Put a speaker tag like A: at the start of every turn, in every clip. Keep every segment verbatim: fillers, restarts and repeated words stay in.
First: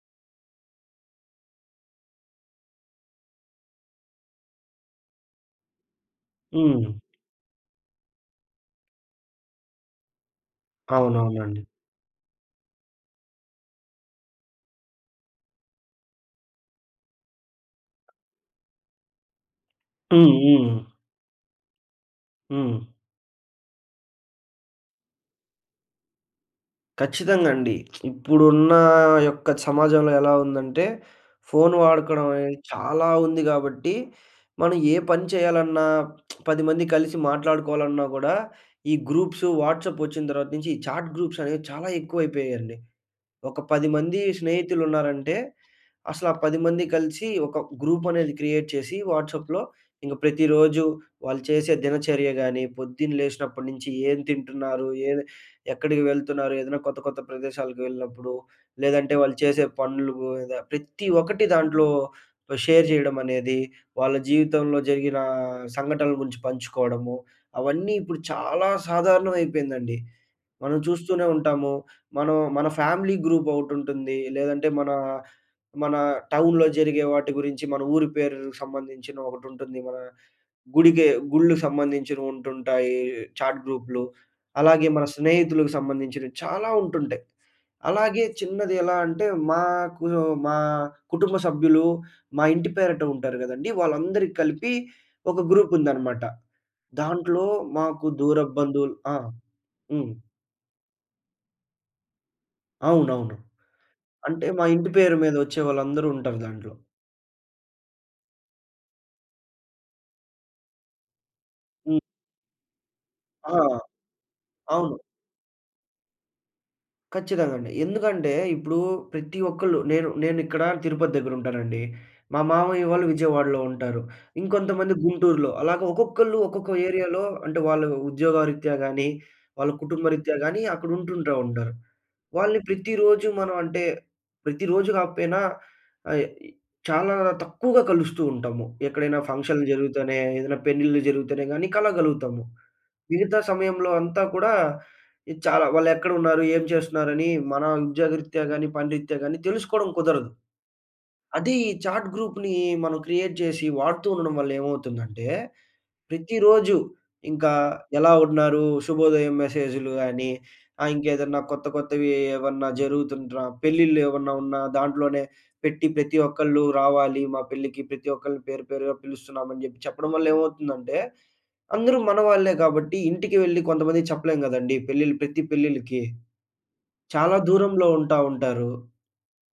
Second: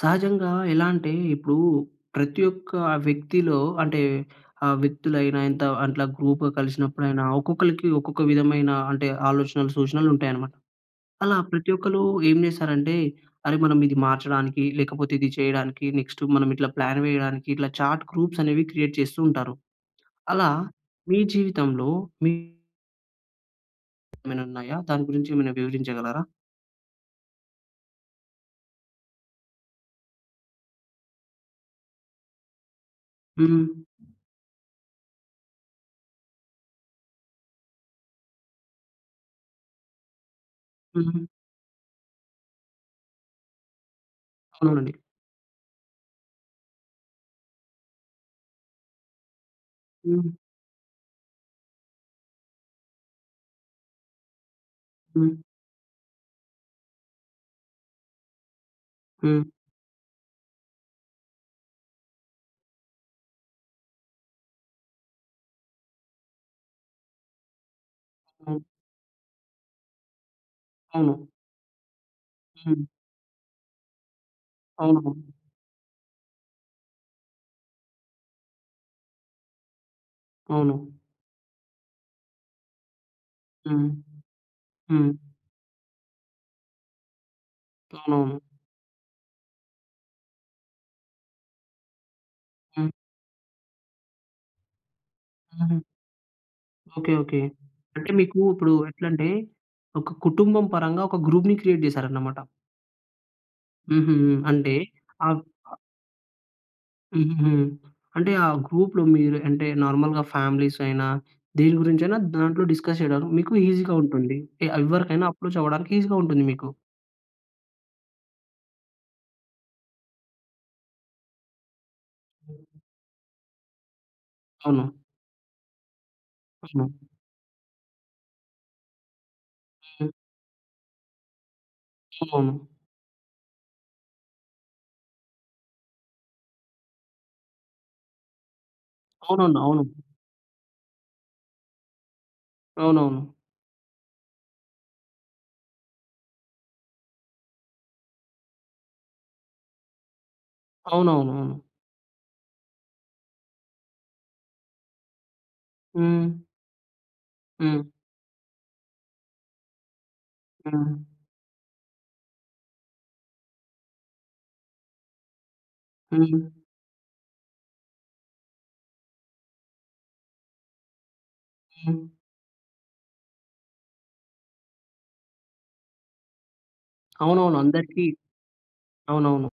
A: సహజంగా ఎలా అంటే, ఇప్పుడు ప్రతి ఒక్క వ్యక్తిలో అంటే, ఆ వ్యక్తులైన ఇంత అట్లా గ్రూప్‌గా
B: హ్మ్.
A: కలిసినప్పుడయినా ఒక్కొక్కళ్ళకి, ఒక్కొక్క విధమైన అంటే ఆలోచనలు, సూచనలు ఉంటాయి అన్నమాట. అలా
B: అవునవునండి.
A: ప్రతి ఒక్కళ్ళు ఏమి చేస్తారంటే, అరె! మనం ఇది మార్చడానికి, లేకపోతే ఇది చేయడానికి నెక్స్టు మనం ఇట్లా ప్లాన్ వేయడానికి ఇట్లా చాట్ గ్రూప్స్ అనేవి క్రియేట్ చేస్తూ ఉంటారు. అలా
B: హుహు.
A: మీ జీవితంలో మీ
B: హ్మ్.
A: ఏమైనా ఉన్నాయా? దాని గురించి ఏమైనా వివరించగలరా?
B: ఖచ్చితంగా అండి. ఇప్పుడున్న యొక్క సమాజంలో ఎలా ఉందంటే, ఫోన్ వాడుకోవడం అనేది చాలా ఉంది
A: హ్మ్.
B: కాబట్టి, మనం ఏ పని చేయాలన్నా పది మంది కలిసి మాట్లాడుకోవాలన్నా కూడా, ఈ గ్రూప్సు వాట్సాప్ వచ్చిన తర్వాత నుంచి ఈ చాట్
A: హ్మ్.
B: గ్రూప్స్ అనేవి చాలా ఎక్కువైపోయాయండి. ఒక పది మంది
A: అవునండి.
B: స్నేహితులున్నారంటే, అసలు ఆ పది మంది కలిసి ఒక గ్రూప్ అనేది క్రియేట్ చేసి, వాట్సాప్‌లో ఇంక
A: హ్మ్.
B: ప్రతిరోజు వాళ్ళు చేసే దినచర్య గాని, పొద్దున్న లేసినప్పటి నుంచి ఏం తింటున్నారు, ఏం
A: హ్మ్.
B: ఎక్కడికి వెళ్తున్నారు, ఏదైనా కొత్త, కొత్త ప్రదేశాలకు వెళ్ళినప్పుడు, లేదంటే వాళ్ళు
A: హ్మ్.
B: చేసే పనులు, ఇలా ప్రతి ఒక్కటి దాంట్లో ఆహ్, షేర్ చేయడం అనేది వాళ్ళ జీవితంలో జరిగిన సంఘటనల గురించి పంచుకోవడము, అవన్నీ ఇప్పుడు
A: అవ్
B: చాలా సాధారణం అయిపోయిందండి. మనం చూస్తూనే
A: అవును.
B: ఉంటాము మనం, మన
A: హ్మ్.
B: ఫ్యామిలీ గ్రూప్ ఒకటి ఉంటుంది. లేదంటే మన,
A: అవునవును.
B: మన టౌన్‌లో జరిగే వాటి గురించి, మన ఊరి పేరుకి సంబంధించిన ఒకటి ఉంటుంది. మన
A: అవును.
B: గుడికి గుళ్లుకు సంబంధించినవి ఉంటుంటాయి చాట్
A: హ్మ్.
B: గ్రూప్‌లు. అలాగే మన
A: హ్మ్.
B: స్నేహితులకి సంబంధించినవి చాలా ఉంటుంటాయి. అలాగే
A: అవునవును.
B: చిన్నది ఎలా అంటే, మాకు మా కుటుంబ సభ్యులు మా ఇంటి
A: హ్మ్.
B: పేరుట ఉంటారు కదండీ. వాళ్ళందరికీ కలిపి ఒక గ్రూప్
A: హుహు.
B: ఉందన్నమాట.
A: ఓకే. ఓకే.
B: దాంట్లో మాకు
A: అంటే మీకు
B: దూరపు
A: ఇప్పుడు
B: బంధువులు
A: ఎట్లా
B: ఆ!
A: అంటే,
B: హ్మ్.
A: ఒక కుటుంబం పరంగా ఒక గ్రూప్‌ని క్రియేట్ చేశారన్నమాట.
B: అవునవును.
A: హుహు.
B: అంటే మా
A: అంటే
B: ఇంటి పేరు
A: ఆ
B: మీద ఒచ్చే వాళ్ళందరూ ఉంటారు దాంట్లో.
A: హుహు. అంటే ఆ గ్రూప్‌లో మీరు అంటే నార్మల్‌గా ఫ్యామిలీస్ అయినా, దేని గురించైనా దాంట్లో డిస్కస్ చేయడానికి, మీకు
B: ఆ!
A: ఈసీ‌గా ఉంటుంది. ఎ ఆహ్,
B: అవును.
A: ఎవరికైనా అప్రోచ్ అవ్వడానికి ఈసీ‌గా ఉంటుంది మీకు.
B: ఖచ్చితంగా అండి. ఎందుకంటే ఇప్పుడు ప్రతి ఒక్కళ్ళు నేను నేనిక్కడ తిరుపతి దగ్గర ఉంటానండి. మా మామయ్య వాళ్ళు విజయవాడలో ఉంటారు.
A: అవును.
B: ఇంకొంతమంది గుంటూరులో. అలాగా ఒక్కొక్కళ్ళు ఒక్కొక్క ఏరియా‌లో అంటే వాళ్ళ ఉద్యోగరీత్యా గాని, వాళ్ళ కుటుంబరీత్యా గాని అక్కడ ఉంటుంటా ఉంటారు. వాళ్ళని
A: అవును.
B: ప్రతిరోజు మనం అంటే ప్రతిరోజు కాకపోయినా అయ్ చాలా తక్కువగా కలుస్తూ ఉంటాము. ఎక్కడైనా
A: అవునండి.
B: ఫంక్షన్‌లు
A: అవును.
B: జరుగుతేనే, ఏదైనా పెళ్ళిళ్ళు జరుగుతేనే, గాని కలవగలుగుతాము.
A: అవునవును.
B: మిగతా సమయంలో అంతా కూడా చాలా వాళ్ళు ఎక్కడ ఉన్నారు? ఏం చేస్తున్నారు అని మన ఉద్యోగరీత్యా గాని, పని రీత్యా గాని తెలుసుకోవడం కుదరదు. అదే
A: అవునవునవును.
B: ఈ చాట్ గ్రూప్‌ని మనం క్రియేట్ చేసి వాడుతూ ఉండడం వల్ల ఏమవుతుందంటే,
A: హ్మ్.
B: ప్రతిరోజు ఇంకా
A: హ్మ్.
B: ఎలా ఉన్నారు? శుభోదయం మెసేజ్‌లు గాని ఆహ్,
A: హ్మ్.
B: ఇంకేదైనా కొత్త కొత్తవి ఏవన్నా జరుగుతున్ర పెళ్ళిళ్ళు ఏవన్నా ఉన్నా దాంట్లోనే. పెట్టి ప్రతి
A: హ్మ్.
B: ఒక్కళ్ళు రావాలి. మా పెళ్ళికి ప్రతి ఒక్కరిని పేరు పేరుగా పిలుస్తున్నాం. అని చెప్పి చెప్పడం వల్ల ఏమవుతుందంటే అందరూ మనవాళ్లే కాబట్టి ఇంటికి వెళ్లి కొంతమందికి చెప్పలేం గదండీ! పెళ్లిలు ప్రతి పెళ్లిళ్లకి. చాలా
A: అవునవును.
B: దూరంలో
A: అందరికి
B: ఉంటా ఉంటారు.
A: అవునవును.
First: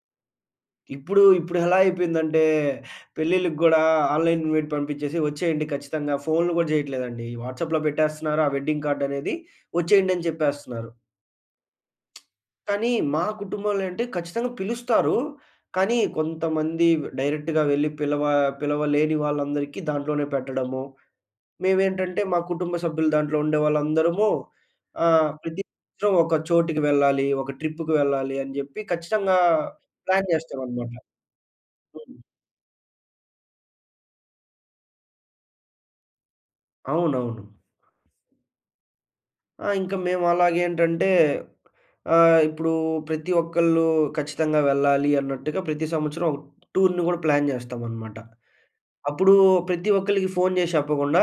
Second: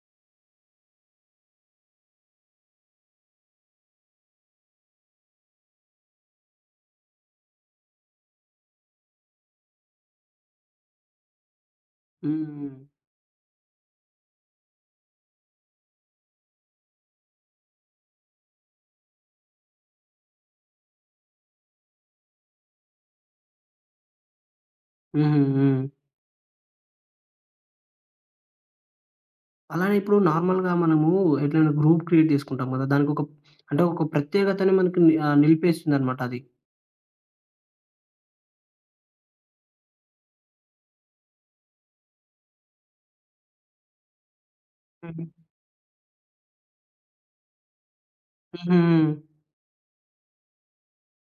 B: ఇప్పుడు ఇప్పుడెలా అయిపోయిందంటే పెళ్ళిళ్ళకి గూడా ఆన్‌లైన్ ఇన్‌వైట్ పంపిచ్చేసి వచ్చేయండి ఖచ్చితంగా, ఫోన్‌లు గూడా జేయట్లేదండి. ఈ వాట్సాప్‌లో పెట్టేస్తున్నారు. ఆ వెడ్డింగ్ కార్డ్ అనేది. వచ్చేయండి అని చెప్పేస్తున్నారు.
A: హ్మ్.
B: కానీ మా కుటుంబంలో ఏంటి ఖచ్చితంగా పిలుస్తారు. కానీ కొంతమంది డైరెక్ట్‌గా వెళ్లి పిలవ పిలవలేని వాళ్ళందరికీ దాంట్లోనే పెట్టడము. మేవేంటంటే మా కుటుంబ సభ్యులు దాంట్లో ఉండే వాళ్ళందరము ఆహ్,
A: హుహు.
B: ప్రతి
A: హ్మ్.
B: సంవత్సరం ఒక చోటుకి వెళ్ళాలి, ఒక ట్రిప్‌కి అని జెప్పి ఖచ్చితంగా
A: అలానే ఇప్పుడు
B: ప్లాన్
A: నార్మల్‌గా
B: జేస్తామనమాట.
A: మనము ఎట్లయినా గ్రూప్ క్రియేట్ చేసుకుంటాం గదా! దానికొక అంటే ఒక ప్రత్యేకతని మనకి ఆహ్, నిలిపేస్తుందనమాట అది.
B: అవునవును. ఆ! ఇంక మేము అలాగేంటంటే ఆహ్, ఇప్పుడు ప్రతి ఒక్కళ్ళు ఖచ్చితంగా వెళ్ళాలి అన్నట్టుగా, ప్రతి సంవత్సరం ఒక టూర్‌ని గూడా ప్లాన్ జేస్తామనమాట.
A: హుహుహు.
B: అప్పుడు ప్రతి ఒక్కలికి ఫోన్ జేసి చెప్పకుండా,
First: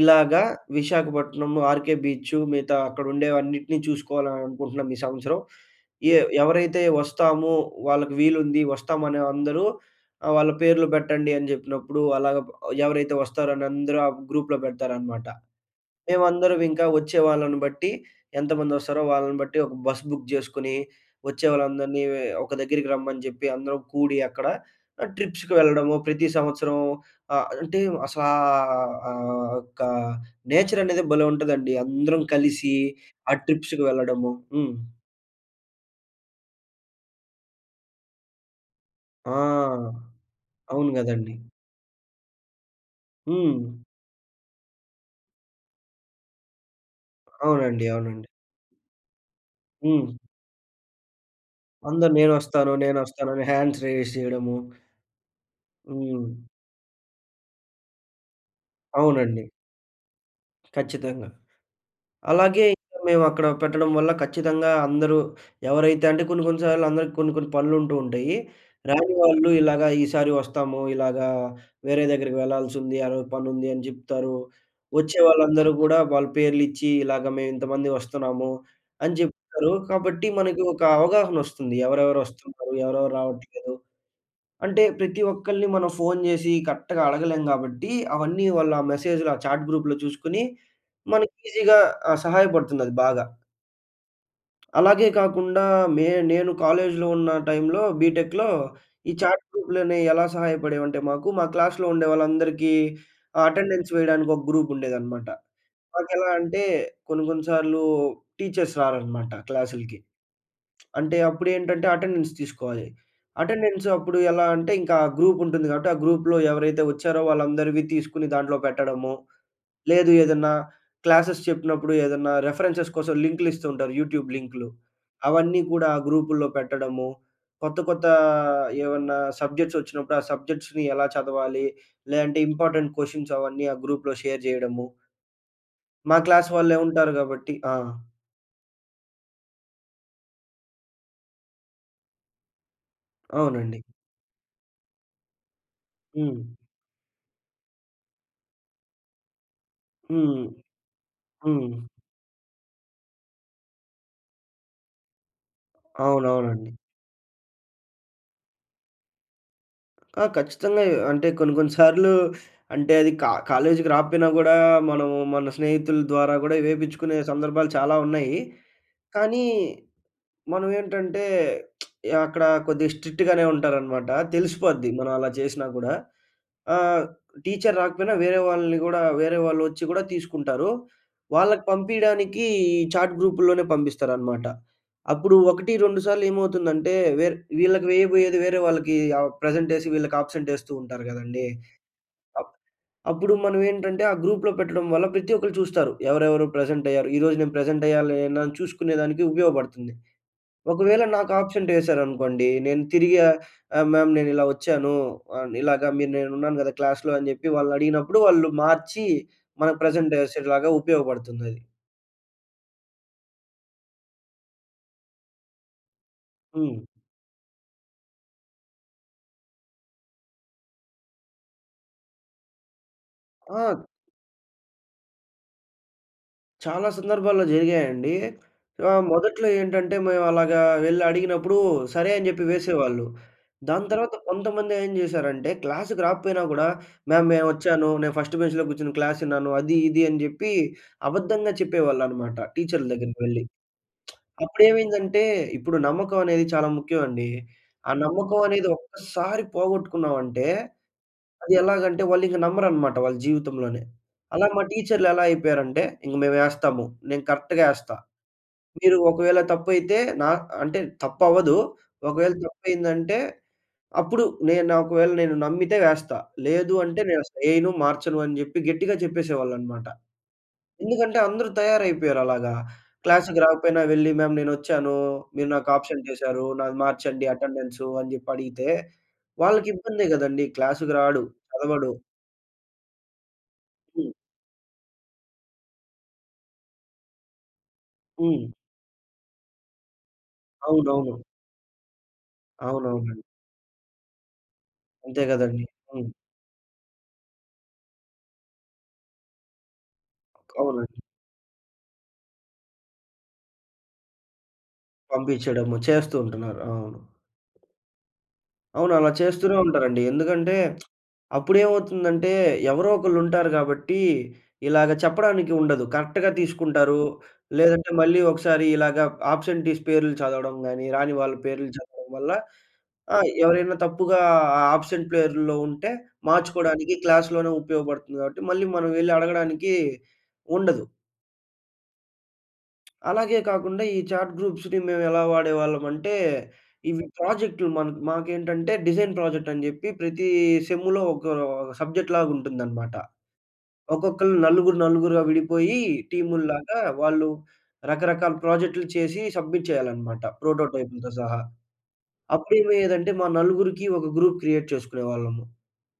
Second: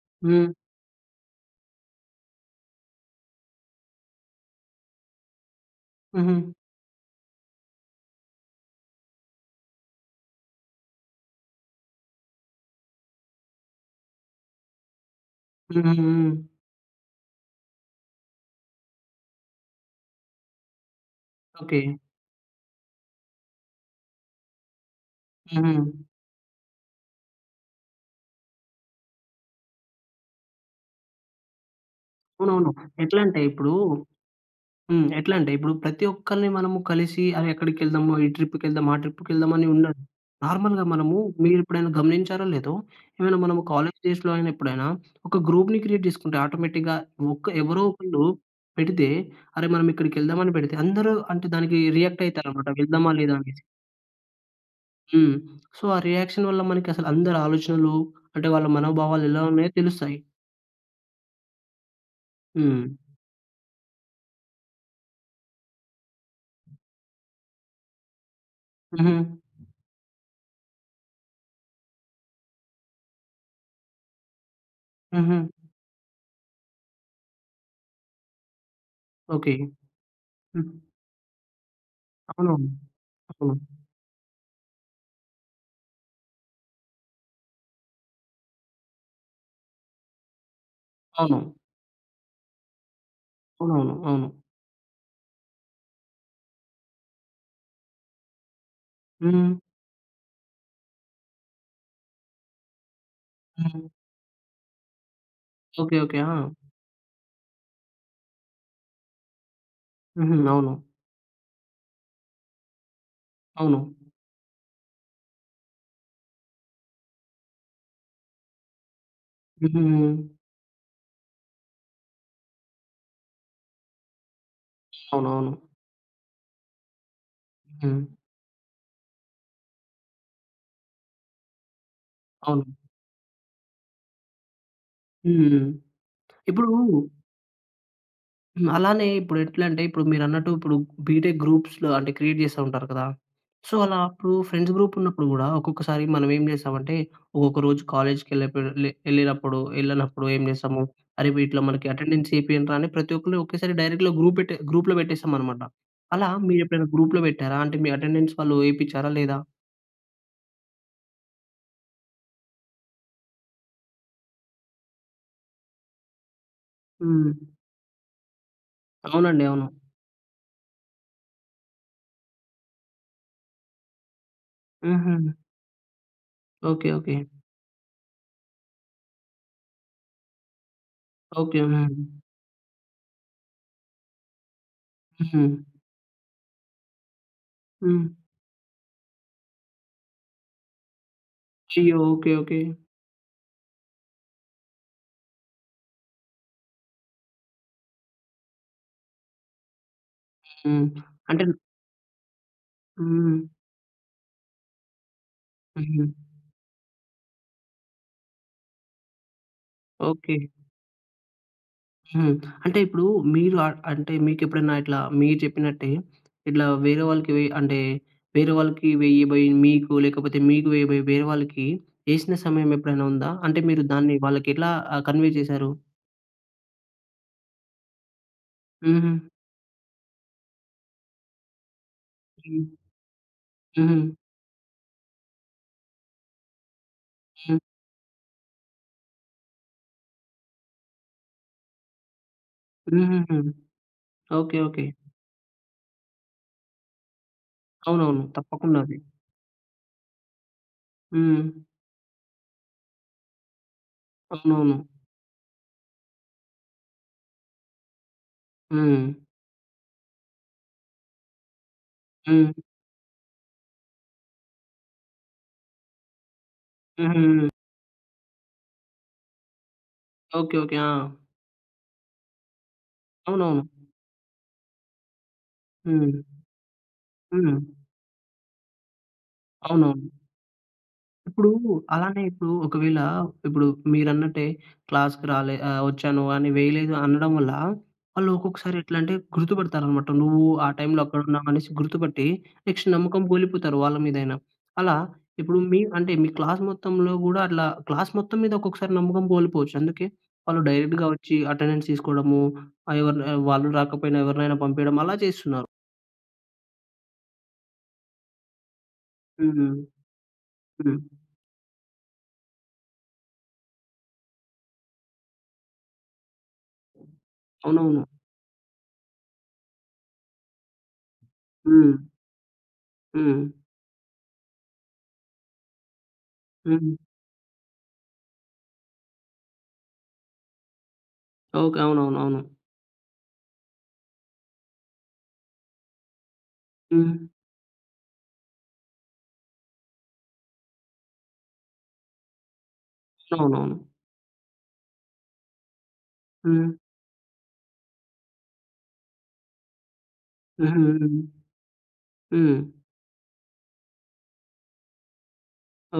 B: ఇలాగా
A: హ్మ్.
B: విశాఖపట్నం 'ఆర్‌కే బీచు' మిగతా అక్కడ ఉండేవన్నిటిని చూసుకోవాలి అని అనుకుంటున్నాం ఈ సంవత్సరం. ఎ
A: హుహు.
B: ఎవరైతే వస్తాము వాళ్ళకి వీలుంది వస్తామనే అందరూ ఆహ్, వాళ్ళ పేర్లు పెట్టండి అని జెప్పినప్పుడు, అలాగా బ్ ఎవరైతే వస్తారని అందరూ ఆ గ్రూప్‌లో పెడతారనమాట.
A: హుహుహు.
B: మేవందరం ఇంక వచ్చే వాళ్ళను బట్టి ఎంతమంది వస్తారో, వాళ్ళని బట్టి ఒక బస్ బుక్ జేసుకొని, వచ్చే
A: ఓకే.
B: వాళ్ళందరిని ఒక దగ్గరికి రమ్మని జెప్పి, అందరం కూడి అక్కడ ట్రిప్స్‌కి వెళ్ళడము
A: హుహు.
B: ప్రతి సంవత్సరం ఆహ్, అంటే అసలా ఆహ్, ఆ ఒక్క నేచర్ అనేది భలే ఉంటదండి. అందరం
A: అవునవును.
B: కలిసి ఆ
A: ఎట్లంటే ఇప్పుడు
B: ట్రిప్స్‌కి వెళ్ళడము. హ్మ్.
A: హ్మ్. ఎట్లంటే ఇప్పుడు ప్రతి ఒక్కలిని మనము కలిసి అరె ఎక్కడికెళ్దామా, ఈ ట్రిప్‌కెళ్దామా, ఆ
B: ఆ!
A: ట్రిప్‌కెళ్దామా అని ఉండదు. నార్మల్‌గా
B: అవును
A: మనము
B: గదండీ!
A: మీరు ఎప్పుడైనా గమనించారో లేదో, ఏమైనా మన
B: హ్మ్.
A: కాలేజ్ డేస్‌లో అయిన ఎప్పుడైనా ఒక గ్రూప్‌‌ని క్రియేట్ జేసుకుంటే ఆటోమేటిక్‌గా ఒక ఎవరో
B: అవునండి,
A: ఒకళ్ళు
B: అవునండి.
A: పెడితే, అరె మనం
B: హ్మ్.
A: ఇక్కడికెళ్దామని పెడితే అందరూ అంటే దానికి
B: అందరు
A: రియాక్ట్ అయితారనమాట
B: నేనొస్తాను,
A: వెళ్దామా
B: నేనొస్తాను
A: లేదా
B: అని
A: అనేసి.
B: హ్యాండ్స్ రైజ్ జేయడము.
A: హ్మ్. సో ఆ
B: హ్మ్.
A: రియాక్షన్ వల్ల మనకి అసలు అందరి ఆలోచనలు, అంటే వాళ్ళ మనోభావాలు ఎలా
B: అవునండి.
A: ఉన్నాయో తెలుస్తాయి.
B: ఖచ్చితంగా. అలాగే
A: హ్మ్.
B: ఇప్పుడు మేము అక్కడ పెట్టడం వల్ల ఖచ్చితంగా అందరూ ఎవరైతే అంటే కొన్ని కొన్ని సార్లు అందరికి కొన్ని కొన్ని పనులు ఉంటూ ఉంటయి. రాని
A: హుహు.
B: వాళ్ళు ఇలాగ ఈ సారి వస్తాము ఇలాగా వేరే దగ్గరికి వెళ్ళాల్సి ఉంది ఆ రోజు పనుంది అని చెప్తారు. వచ్చే
A: హుహు.
B: వాళ్ళందరూ కూడా వాళ్ళ పేర్లు ఇచ్చి, "ఇలాగ మేము ఇంతమంది వస్తున్నాము" అని
A: ఓకె.
B: చెప్తారు. కాబట్టి మనకి
A: హ్మ్.
B: ఒక అవగాహన వస్తుంది ఎవరెవరు
A: అవునవును.
B: వస్తున్నారు, ఎవరెవరు
A: హ్మ్.
B: రావట్లేదు. అంటే ప్రతి ఒక్కల్ని మనం ఫోన్ చేసి కరెక్ట్‌గా అడగలేం కాబట్టి, అవన్నీ వాళ్ళ మెసేజ్‌లు ఆ చాట్ గ్రూప్‌‌లో చూసుకొని మనకి
A: అవును.
B: ఈజీ‌గా ఆహ్, సహాయపడుతుంది అది బాగా.
A: అవునవును అవును.
B: అలాగే కాకుండా మే నేను కాలేజ్‌లో ఉన్న టైం‌లో, బీటెక్‌‌‌లో, ఈ చాట్
A: హ్మ్.
B: గ్రూప్‌లనేవి ఎలా సహాయపడేవి అంటే మాకు మా క్లాస్‌‌లో ఉండేవాళ్ళందరికి
A: హ్మ్.
B: అటెండెన్స్ వేయడానికి ఒక గ్రూప్ ఉండేదన్నమాట.
A: ఓకె,
B: మాకు
A: ఓకె.
B: ఎలా
A: ఆ!
B: అంటే, కొన్ని కొన్ని సార్లు టీచర్స్ రారన్నమాట క్లాసులకి.
A: హుహు. అవును.
B: అంటే అప్పుడు ఏంటంటే అటెండెన్స్ తీసుకోవాలి.
A: అవును.
B: అటెండెన్స్ అప్పుడు ఎలా అంటే ఇంకా ఆ గ్రూప్ ఉంటుంది కాబట్టి, ఆ గ్రూప్‌‌లో ఎవరైతే వచ్చారో వాళ్ళందరివి తీసుకొని దాంట్లో పెట్టడము.
A: హుహు.
B: లేదు ఏదన్నా క్లాసెస్ చెప్పినప్పుడు ఏదన్నా రిఫరెన్సెస్ కోసం లింక్‌లు ఇస్తూ ఉంటారు యూట్యూబ్ లింక్‌లు
A: అవునవును.
B: అవన్నీ కూడా ఆ గ్రూపుల్లో పెట్టడము. కొత్త కొత్త
A: హ్మ్.
B: ఏమన్నా సబ్జెక్ట్స్ వచ్చినప్పుడు ఆ సబ్జెక్ట్స్‌ని ఎలా చదవాలి? లేదంటే
A: అవును.
B: ఇంపార్టెంట్ క్వెషన్స్ అవన్నీ ఆ గ్రూప్‌లో షేర్ చేయడము.
A: హుహు.
B: మా క్లాస్
A: ఇప్పుడూ
B: వాళ్ళే ఉంటారు కాబట్టి. ఆ!
A: హ్మ్. అలానే ఇప్పుడెట్లంటే ఇప్పుడు మీరన్నట్టు ఇప్పుడు బీటెక్ గ్రూప్స్‌లో అంటే క్రియేట్ జేస్తా ఉంటారు కదా! సో
B: అవునండి.
A: అలా అప్పుడు ఫ్రెండ్స్ గ్రూప్ ఉన్నప్పుడు గూడా ఒక్కొక్కసారి మనమేం
B: హ్మ్.
A: చేస్తామంటే, ఒక్కొక్క రోజు కాలేజ్‌కి ఎళ్ళకపోయే లె ఎళ్ళినప్పుడు, ఎళ్ళనప్పుడు
B: హ్మ్.
A: ఏం జేస్తాము? అరె! వీటిలో
B: హ్మ్.
A: మనకి అటెండెన్స్ ఏపియండ్రా! అని ప్రతి ఒక్కళ్ళు ఒకేసారి డైరెక్ట్‌‌గా గ్రూప్ పెట్టె గ్రూప్‌లో పెట్టేస్తామన్నమాట. అలా మీరు
B: అవునవునండి.
A: ఎప్పుడైనా గ్రూప్‌లో పెట్టారా? అంటే మీ అటెండెన్స్ వాళ్ళూ ఏయిపించారా లేదా?
B: ఆ! ఖచ్చితంగా ఎ అంటే కొన్ని కొన్ని సార్లు అంటే అది కా కాలేజీకి రాకపోయినా గూడా మనం మన స్నేహితుల ద్వారా కూడా ఇవేపిచ్చుకునే
A: హ్మ్.
B: సందర్భాలు చాలావున్నాయీ. కానీ
A: అవునండి. అవును.
B: మనమేంటంటే అక్కడ కొద్దిగా స్ట్రిక్ట్‌గానే ఉంటారన్నమాట. తెలిసిపోద్ది మనం అలా
A: హుహు.
B: చేసినా కూడా.
A: ఓకె.
B: ఆహ్,
A: ఓకె.
B: టీచర్ రాకపోయినా వేరే వాళ్ళని గూడా వేరే వాళ్ళొచ్చి గూడా తీసుకుంటారూ.
A: ఓకె.
B: వాళ్ళకి
A: వే
B: పంపియడానికీ చాట్ గ్రూప్‌ల్లోనే పంపిస్తారన్నమాట. అప్పుడు
A: హుహు.
B: ఒకటి రెండు సార్లు ఏమవుతుందంటే వే వీళ్ళకి
A: హ్మ్.
B: వేయబోయేది వేరే వాళ్ళకి ఆహ్, ప్రెజెంటేసి వీళ్ళకి అబ్సెంట్ యేస్తూ ఉంటారు గదండీ!
A: [unintelligible] ఓకె.
B: Up
A: okay.
B: అప్పుడు మనమేంటంటే ఆ గ్రూప్‌లో పెట్టడం వల్ల ప్రతి ఒక్కళ్ళు చూస్తారు. ఎవరెవరు ప్రెజెంట్ అయ్యారు. ఈరోజు నేను ప్రెజెంట్ అయ్యాలి అని చూసుకునే దానికి ఉపయోగపడుతుంది.
A: హ్మ్.
B: ఒకవేళ నాకు
A: అంటే
B: ఆబ్సెంటేశారనుకోండి నేను తిరిగి ఆహ్,
A: హ్మ్.
B: ఆహ్, మ్యామ్ నేను ఇలా వచ్చానూ! ఆహ్, ఇలాగ మీరు
A: హుహు.
B: నేనున్నాను గదా క్లాస్‌లో! అని చెప్పి వాళ్ళడిగినప్పుడు వాళ్ళు మార్చి మనకు ప్రెజెంట్
A: ఓకె.
B: యేసేలాగా ఉపయోగపడుతుందది.
A: హ్మ్. అంటే ఇప్పుడు మీరు ఆహ్, అంటే మీకు ఎప్పుడైనా ఇట్లా మీరు చెప్పినట్టే, ఇట్లా
B: హ్మ్.
A: వేరే వాళ్ళకి వెయ్ అంటే వేరే వాళ్ళకి వేయబోయి మీకు, లేకపోతే మీకు వేయబోయి వేరే వాళ్ళకి యేసిన సమయం ఎప్పుడైనా ఉందా? అంటే మీరు
B: ఆ!
A: దాన్ని వాళ్ళకి ఎట్లా ఆహ్, కన్వే చేశారు?
B: చాలా సందర్భాల్లో జరిగాయండి. ఆహ్,
A: హుహు.
B: మొదట్లో ఏంటంటే మేమలాగా వెళ్లి అడిగినప్పుడు సరే, అని చెప్పి
A: హ్మ్.
B: వేసేవాళ్ళు. దాని
A: హుహు.
B: తర్వాత కొంతమంది ఏం చేశారంటే క్లాస్‌కి రాకపోయినా కూడా, "మ్యామ్!
A: హ్మ్.
B: నేనొచ్చాను. నేను ఫస్ట్ బెంచ్‌లో కూర్చొని క్లాస్ విన్నాను. అది ఇది" అని చెప్పి అబద్ధంగా చెప్పేవాళ్ళన్నమాట. టీచర్ల
A: హుహుహు.
B: దగ్గరికెళ్లి.
A: ఓకే. ఓకే.
B: అప్పుడేమైందంటే ఇప్పుడు నమ్మకం అనేది చాలా ముఖ్యం అండి. ఆ
A: అవునవును.
B: నమ్మకం అనేది
A: తప్పకుండా అది.
B: ఒక్కసారి పోగొట్టుకున్నాం అంటే, అది
A: హ్మ్.
B: ఎలాగంటే వాళ్లింకా నమ్మరన్నమాట వాళ్ళ జీవితంలోనే. అలా మా
A: అవునవును.
B: టీచర్‌లు ఎలా అయిపోయారు అంటే, "ఇంక మేము వేస్తాము. నేను కరెక్ట్‌గా ఎస్తా. మీరు
A: హ్మ్.
B: ఒకవేళ తప్పైతే నా అంటే తప్పవ్వదు. ఒకవేళ
A: హ్మ్.
B: తప్పు అయిందంటే అప్పుడు నేను నా ఒకవేళ నేను నమ్మితే వేస్తా. లేదు అంటే నేనసలు
A: హుహు.
B: ఎయను, మార్చను" అని చెప్పి గట్టిగా చెప్పేసేవాళ్ళన్నమాట.
A: ఓకే. ఓకే. ఆ!
B: ఎందుకంటే అందరూ తయారైపోయారలాగా. క్లాస్‌కి
A: అవునవును.
B: రాకపోయినా వెళ్లి, "మ్యామ్! నేనొచ్చాను. మీరు నాకు అబ్సెంట్
A: హ్మ్.
B: ఎశారు. నాకు మార్చండి
A: హ్మ్.
B: అటెండెన్సు" అని చెప్పి అడిగితే వాళ్ళకి ఇబ్బందే
A: అవునవును.
B: కదండీ. క్లాస్‌కి రాడు.
A: ఇప్పుడు
B: చదవడు.
A: అలానే ఇప్పుడు ఒకవేళ ఇప్పుడు
B: హ్మ్.
A: మీరన్నట్టే క్లాస్‌కి రాలే ఆహ్, వచ్చాను అని వేయలేదు అనడం వల్ల వాళ్ళు
B: హ్మ్.
A: ఒక్కొక్కసారి ఎట్లా అంటే గుర్తుపడతారన్నమాట. "నువ్వు ఆ టైమ్‌లో
B: అవునవును.
A: అక్కడున్నావు" అనేసి గుర్తుపట్టి నెక్స్ట్
B: అవునవును.
A: నమ్మకం కోల్పోతారు వాళ్ళ మీదైనా. అలా
B: అంతే
A: ఇప్పుడు
B: కదండీ!
A: మీ
B: హ్మ్.
A: అంటే మీ క్లాస్ మొత్తంలో కూడా అట్లా క్లాస్ మొత్తం మీద ఒక్కొక్కసారి నమ్మకం కోల్పోవచ్చు. అందుకే వాళ్ళు
B: అవునండి.
A: డైరెక్ట్‌‌గా వచ్చి అటెండెన్స్ తీసుకోవడము ఆహ్, ఎవరి లే వాళ్ళు రాకపోయినా ఎవరినైనా పంపియడం అలా చేస్తున్నారు.
B: పంపించడము చేస్తూ ఉంటున్నారు. అవును. అవును. అలా చేస్తూనే
A: హుహు.
B: ఉంటారండి. ఎందుకంటే,
A: హ్మ్.
B: అప్పుడేమవుతుందంటే ఎవరో ఒకళ్ళు ఉంటారు గాబట్టి ఇలాగ చెప్పడానికి ఉండదు. కరెక్ట్‌గా తీసుకుంటారు. లేదంటే
A: అవునవును.
B: మళ్ళీ ఒకసారి ఇలాగ ఆబ్సెంటీస్ పేర్లు చదవడం గాని, రాని వాళ్ళ పేర్లు
A: హ్మ్.
B: చదవడం వల్ల ఆహ్,
A: హ్మ్.
B: ఎవరైనా తప్పుగా ఆ ఆబ్సెంట్ ప్లేరులో ఉంటే మార్చుకోడానికి
A: హుహు.
B: క్లాస్‌లోనే ఉపయోగపడుతుంది గాబట్టి మళ్ళీ మనం వెళ్లి అడగడానికి ఉండదు.
A: ఓకే. అవునవునవును.
B: అలాగే కాకుండా ఈ చాట్ గ్రూప్స్‌ని మేము ఎలా వాడేవాళ్ళం అంటే, ఇవి
A: హ్మ్.
B: ప్రాజెక్ట్‌లు మన్ మాకేంటంటే డిజైన్ ప్రాజెక్ట్ అని జెప్పి ప్రతి సెమ్‌లో ఒకా సబ్జెక్ట్‌లాగా ఉంటుందన్నమాట.
A: అవునవును.
B: ఒక్కొక్కళ్ళు నలుగురు నలుగురుగా విడిపోయి
A: హ్మ్.
B: టీముల్లాగా, వాళ్ళు రకరకాల ప్రాజెక్ట్‌లు చేసి సబ్‌మిట్ చేయాలన్నమాట
A: హుహు.
B: ప్రోటోటైప్‌లతో సహా. అప్పుడు
A: హ్మ్.
B: ఏమయ్యేదంటే మా నలుగురికి ఒక గ్రూప్ క్రియేట్ చేసుకునేవాళ్ళము.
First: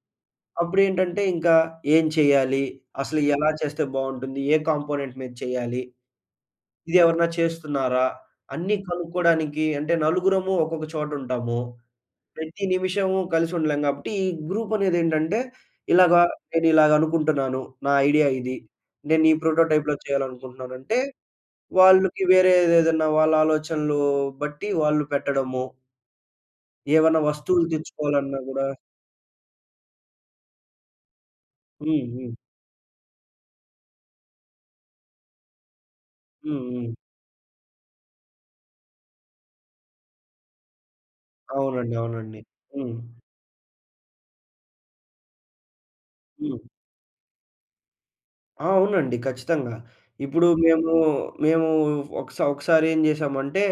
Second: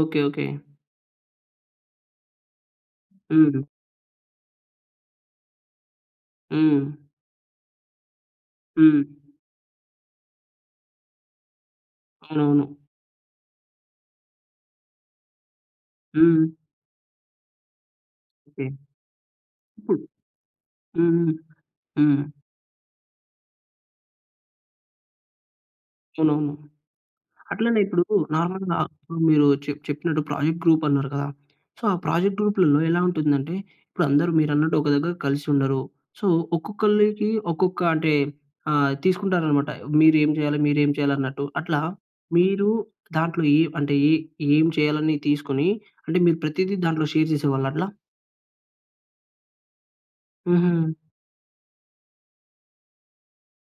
A: ఓకే. ఓకే.
B: అప్పుడేంటంటే ఇంకా ఏం చెయ్యాలి? అసలు ఎలా
A: హుహు.
B: చేస్తే బావుంటుంది? ఏ కాంపోనెంట్ మీద చెయ్యాలి.
A: హ్మ్.
B: ఇది ఎవరైనా చేస్తున్నారా? అన్ని
A: హ్మ్.
B: కనుక్కోడానికి అంటే నలుగురము ఒక్కొక్క చోట ఉంటాము. ప్రతి
A: అవునవును.
B: నిమిషము కలిసి ఉండలేం గాబట్టి ఈ గ్రూప్ అనేది ఏంటంటే ఇలాగ
A: హ్మ్.
B: నేను ఇలాగ అనుకుంటున్నాను. నా ఐడియా ఇది
A: ఓకే.
B: నేను ఈ ప్రోటోటైప్‌లో
A: [unintelligible]
B: చేయాలనుకుంటున్నాను. అంటే
A: హుహు.
B: వాళ్ళకి
A: హ్మ్.
B: వేరే ఏదేదన్నా వాళ్ళ ఆలోచనలు బట్టి వాళ్ళు పెట్టడము.
A: అవునవును.
B: ఏవన్నా వస్తువులు
A: అట్లనే ఇప్పుడూ
B: తెచ్చుకోవాలన్నా గూడా
A: నార్మల్‌‌గా మీరు చె చెప్పినట్టు ప్రాజెక్ట్ గ్రూప్ అన్నారు కదా! సో, ఆ
B: హుహు.
A: ప్రాజెక్ట్ గ్రూప్‌లలో ఎలా ఉంటుందంటే, ఇప్పుడు అందరూ మీరు అన్నట్టు ఒక దగ్గర కలిసి ఉండరు. సో,
B: హుహు.
A: ఒక్కొక్కళ్ళకి ఒక్కొక్క అంటే ఆహ్, తీసుకుంటారు అనమాట. మీరు ఏం జేయాలి? మీరేం చేయాలి అన్నట్టు? అట్లా
B: అవునండి. అవునండి.
A: మీరు
B: హ్మ్.
A: దాంట్లో ఇవ్ అంటే ఈ ఏం చేయాలి అని తీసుకొని అంటే మీరు
B: హ్మ్.
A: ప్రతిదీ దాంట్లో షేర్ జేసేవాళ్ళ అట్లా?
B: ఆ! అవునండి ఖచ్చితంగా. ఇప్పుడు మేము,
A: హుహు.
B: మేము ఒక స ఒకసారి ఏం జేసామంటే,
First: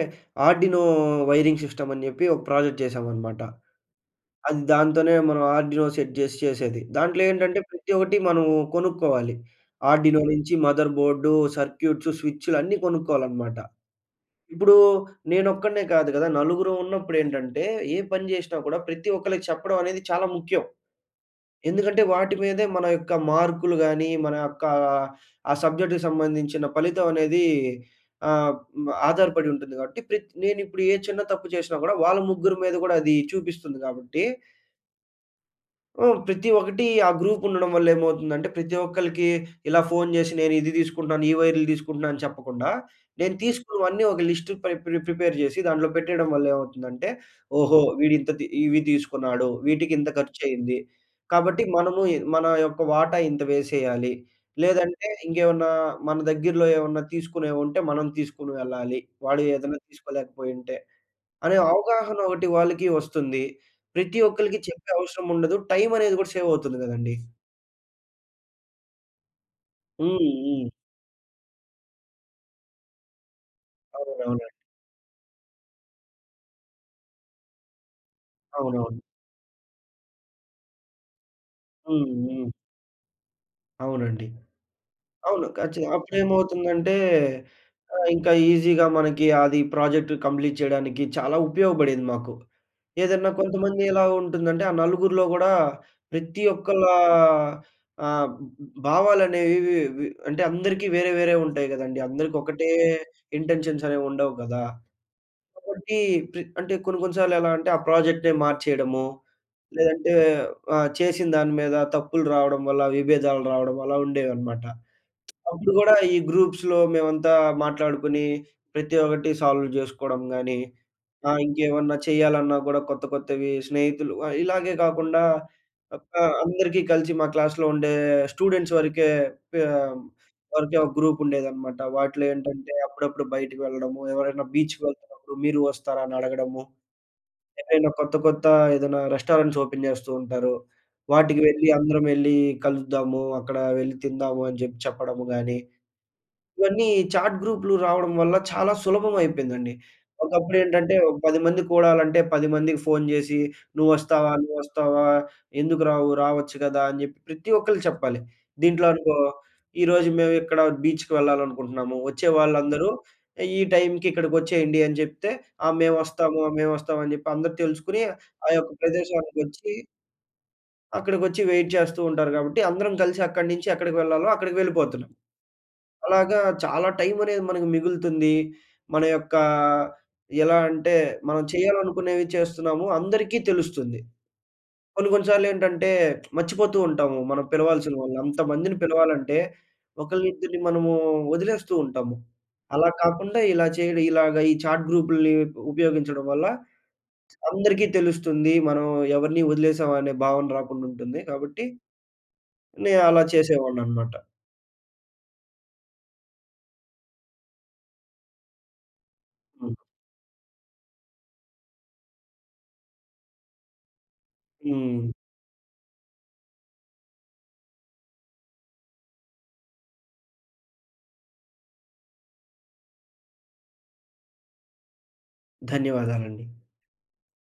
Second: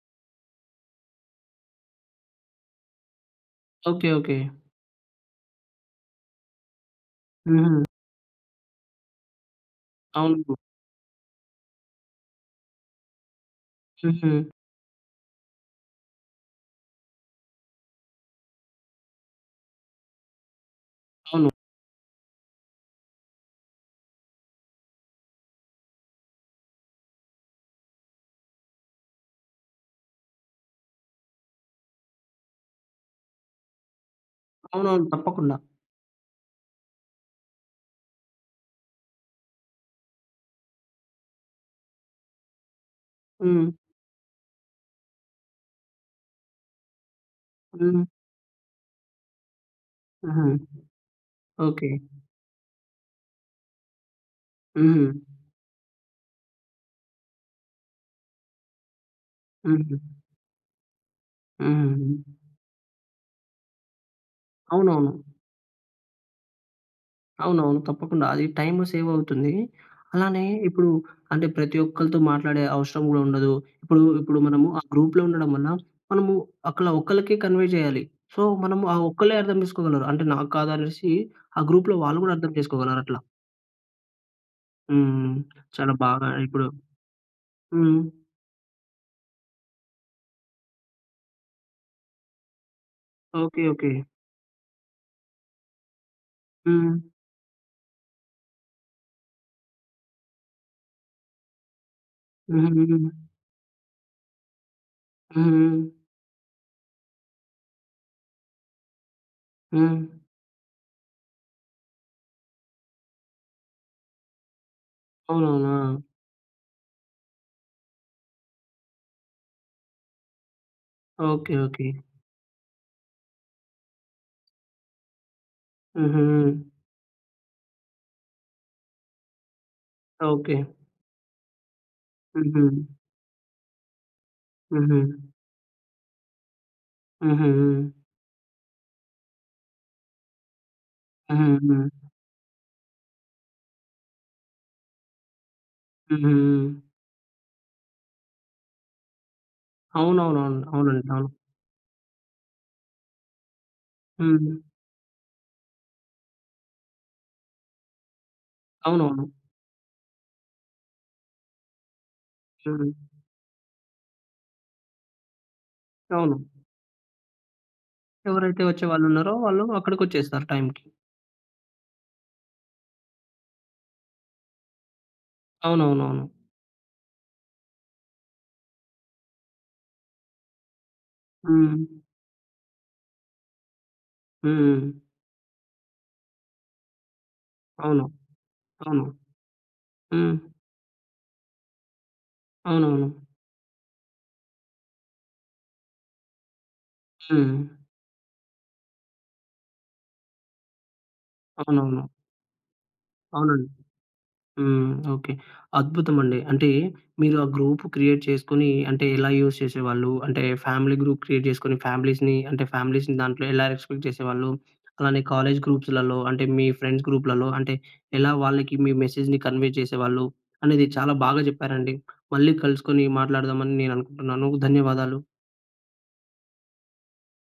B: ఆర్డినో వైరింగ్ సిస్టమ్ అని జెప్పి. ఒక ప్రాజెక్ట్ చేశామనమాట.
A: ఓకే. ఓకే.
B: అది దాంతోనే మనం ఆర్డినో సెట్ జేసి చేసేది. దాంట్లో ఏంటంటే,
A: హుహు.
B: ప్రతి ఒకటి మనం కొనుక్కోవాలి. ఆర్డినో నుంచి
A: అవును.
B: మదర్ బోర్డు, సర్క్యూట్సు, స్విచ్‌లు అన్నీ కొనుక్కోవాలనమాట.
A: హుహు.
B: ఇప్పుడూ, నేనొక్కడినే కాదు కదా. నలుగురం ఉన్నప్పుడు ఏంటంటే, ఏ పని జేసినా కూడా ప్రతి ఒక్కళ్ళకి చెప్పడం అనేది చాలా ముఖ్యం.
A: అవును.
B: ఎందుకంటే, వాటి మీదే మన యొక్క మార్క్‌లు గాని, మన యొక్క ఆ సబ్జెక్ట్‌‌కి సంబంధించిన ఫలితం అనేది ఆహ్, ఆధారపడి ఉంటుంది. కాబట్టి ప్రత్ నేను ఇప్పుడు ఏ చిన్న తప్పు చేసినా కూడా వాళ్ళ ముగ్గురు మీద గూడా అది చూపిస్తుంది గాబట్టి...
A: అవునవును. తప్పకుండా.
B: ఆ! ప్రతి ఒక్కటి ఆ గ్రూప్ ఉండడం వల్ల ఏమవుతుందంటే, ప్రతి ఒక్కళ్ళకి ఇలా ఫోన్ జేశి. నేను ఇది తీసుకుంటున్నాను. ఈ వైర్‌లు తీసుకుంటున్నాను అని చెప్పకుండా. నేను
A: హ్మ్.
B: తీసుకున్నవన్నీ ఒక లిస్ట్ పై ప్రి ప్రిపేర్ జేసి. దాంట్లో పెట్టేయడం వల్ల ఏమవుతుందంటే, ఓహో!
A: హ్మ్.
B: వీడు ఇంత తి ఇవి తీసుకున్నాడు. వీటికి ఇంత ఖర్చు
A: హుహు.
B: అయ్యింది. కాబట్టి
A: ఓకే.
B: మనము మన యొక్క వాటా ఇంత వేసేయాలి.
A: హుహు.
B: లేదంటే ఇంకేమన్నా మన దగ్గరలో ఏమైనా తీసుకునేవుంటే, మనం తీసుకొని వెళ్ళాలి. వాడు ఏదన్నా
A: హుహు.
B: తీసుకోలేకపోయుంటే. అనే
A: హూహుహు.
B: అవగాహన ఒకటి వాళ్ళకి వస్తుంది. ప్రతి ఒక్కళ్ళకి చెప్పే
A: అవునవును.
B: అవసరం ఉండదు. టైమ్ అనేది గూడా సేవ్ అవుతుంది గదండి.
A: అవునవును. తప్పకుండా అది టైమ్ సేవ్ అవుతుంది. అలానే
B: హుహు.
A: ఇప్పుడు అంటే ప్రతి ఒక్కళ్ళతో మాట్లాడే అవశరం గూడా ఉండదు. ఇప్పుడు, ఇప్పుడు
B: అవునవునండి.
A: మనము ఆ గ్రూప్‌లో ఉండడం వల్ల. మనము అక్కల ఒక్కలకే కన్వే జేయాలి. సో, మనము ఆ
B: అవునవును.
A: ఒక్కలే అర్థం చేసుకోగలరు. అంటే నాకు కాదు అనేసి ఆ గ్రూప్‌లో వాళ్ళు గూడా
B: హుహు.
A: అర్థం చేసుకోగలరు. అట్లా.
B: అవునండి.
A: హ్మ్.
B: అవును ఖచ్చిగా
A: చాలా బాగా ఇప్పుడు
B: అప్పుడేమవుతుందంటే, ఆ!
A: హ్మ్.
B: ఇంకా ఈజీ‌గా మనకి అది ప్రాజెక్ట్ కంప్లీట్ చేయడానికి చాలా ఉపయోగపడింది మాకు. ఏదన్నా
A: ఓకే.
B: కొంతమంది
A: ఓకే.
B: ఎలా ఉంటుందంటే ఆ నలుగురిలో కూడా ప్రతి ఒక్కలా
A: హ్మ్.
B: ఆహ్, ఆ! బ బ భావాలనేవి వి అంటే అందరికి వేరే, వేరే ఉంటాయి కదండీ. అందరికి
A: హ్మ్.
B: ఒకటే
A: హ్మ్.
B: ఇంటెన్షన్స్ అనేవి ఉండవు కదా! కాబట్టి
A: హ్మ్.
B: ప్ర అంటే కొన్ని కొన్ని సార్లు ఎలా అంటే ఆ! ప్రాజెక్టే మార్చేయడము.
A: హ్మ్.
B: లేదంటే ఆ! చేసిన దాని మీద తప్పులు రావడం వల్ల విభేదాలు రావడం అలా ఉండేవన్నమాట. అప్పుడు కూడా
A: అవునవునా?
B: ఈ గ్రూప్స్‌లో మేమంతా మాట్లాడుకొని ప్రతి ఒక్కటి సాల్వ్ చేసుకోవడం గాని, ఆ!
A: ఓకే. ఓకే.
B: ఇంకేమన్నా చేయాలన్నా కూడా కొత్త కొత్తవి స్నేహితులు ఇలాగే కాకుండా ఒక
A: హుహు.
B: అందరికి కలిసి మా క్లాస్‌లో ఉండే స్టూడెంట్స్ వరకే పిహ్
A: ఓకే.
B: వరకే ఒక గ్రూప్ ఉండేది అన్నమాట. వాటిలో ఏంటంటే
A: హుహు.
B: అప్పుడప్పుడు బయటికి వెళ్ళడము. ఎవరైనా బీచ్‌కి
A: హుహు.
B: వెళ్తున్నప్పుడు మీరు వస్తారా? అని అడగడము. ఏమైనా
A: హుహు.
B: కొత్త కొత్త ఏదైనా రెస్టారెంట్స్ ఓపెన్ చేస్తూ ఉంటారు. వాటికి వెళ్లి
A: హుహు.
B: అందరం యెళ్లి కలుద్దాము, అక్కడ వెళ్ళి తిందాము అని చెప్పి చెప్పడము గాని.
A: హుహు.
B: ఇవన్నీ చాట్ గ్రూప్‌లు రావడం వల్ల చాలా సులభం అయిపోయిందండి.
A: అవును, అవును,
B: ఒకప్పుడు
A: అవును.
B: ఏంటంటే
A: అవునండి,
B: ఓహ్!
A: అవును.
B: పది మంది కూడాలంటే పది మందికి ఫోన్ చేసి నువ్వు వస్తావా?
A: హ్మ్.
B: నువ్వు వస్తావా? ఎందుకు రావు, రావచ్చు కదా! అని చెప్పి ప్రతి ఒక్కలు చెప్పాలి. దీంట్లో అనుకో
A: అవునవును.
B: ఈ రోజు మేము ఇక్కడ బీచ్‌కి వెళ్ళాలనుకుంటున్నాము వచ్చే వాళ్ళందరూ
A: హ్మ్.
B: ఈ టైంకి ఇక్కడికి వచ్చేయండి. అని చెప్తే ఆ! మేము వస్తాము
A: అవును.
B: మేము వస్తాము అని చెప్పి అందరూ తెలుసుకొని ఆ!
A: ఎవరైతే
B: యొక్క
A: వచ్చేవాళ్ళు ఉన్నారో
B: ప్రదేశానికి
A: వాళ్ళు
B: వచ్చి...
A: అక్కడికొచ్చేస్తారు టైమ్‌కి.
B: అక్కడికి వచ్చి వైట్ చేస్తూ ఉంటారు కాబట్టి అందరం కలిసి అక్కడి నుంచి ఎక్కడికి వెళ్ళాలో అక్కడికి వెళ్ళిపోతున్నాం.
A: అవునవునవును.
B: అలాగా చాలా టైమ్ అనేది మనకు మిగులుతుంది. మన యొక్క ఎలా అంటే మనం
A: హ్మ్.
B: చేయాలనుకునేవి చేస్తున్నాము అందరికి తెలుస్తుంది.
A: హ్మ్.
B: కొన్ని కొన్ని సార్లు ఏంటంటే మర్చిపోతూ ఉంటాము. మనం పిలవాల్సిన
A: అవును,
B: వాళ్ళు అంతమందిని
A: అవును.
B: పిలవాలంటే ఒకళ్ళు
A: హ్మ్.
B: ఇద్దరిని మనము వదిలేస్తూ ఉంటాము. అలా
A: అవునవును.
B: కాకుండా ఇలా చేయడం, ఇలాగ ఈ చాట్ గ్రూప్‌లని ఉ ఉపయోగించడం వల్ల
A: హ్మ్.
B: అందరికీ తెలుస్తుంది, మనం ఎవరిని వదిలేసాం అనే భావన రాకుండా ఉంటుంది కాబట్టి.
A: అవునవును.
B: నేను అలా
A: అవునండి.
B: చేసేవాడిని అన్నమాట.
A: హ్మ్. ఓకే. అద్భుతం అండి. అంటే మీరు ఆ! గ్రూప్ క్రియేట్ చేసుకొని, అంటే ఎలా యూజ్
B: హ్మ్.
A: చేసేవాళ్ళు. అంటే ఫ్యామిలీ గ్రూప్ క్రియేట్ చేసుకొని ఫ్యామిలీస్‌‌‌ని అంటే ఫ్యామిలీస్‌‌‌ని దాంట్లో ఎలా ఎగ్జిక్యూట్ చేసేవాళ్ళు.
B: హ్మ్.
A: అలానే కాలేజ్ గ్రూప్స్‌లలో అంటే మీ ఫ్రెండ్స్ గ్రూప్‌లలో అంటే ఎలా వాళ్ళకి మీ మెసేజ్‌‌ని కన్వే చేసేవాళ్ళు అనేది చాలా బాగా చెప్పారండి. మళ్ళీ కలుసుకొని మాట్లాడదాం అని నేను అనుకుంటున్నాను. ధన్యవాదాలు.
B: ధన్యవాదాలండి.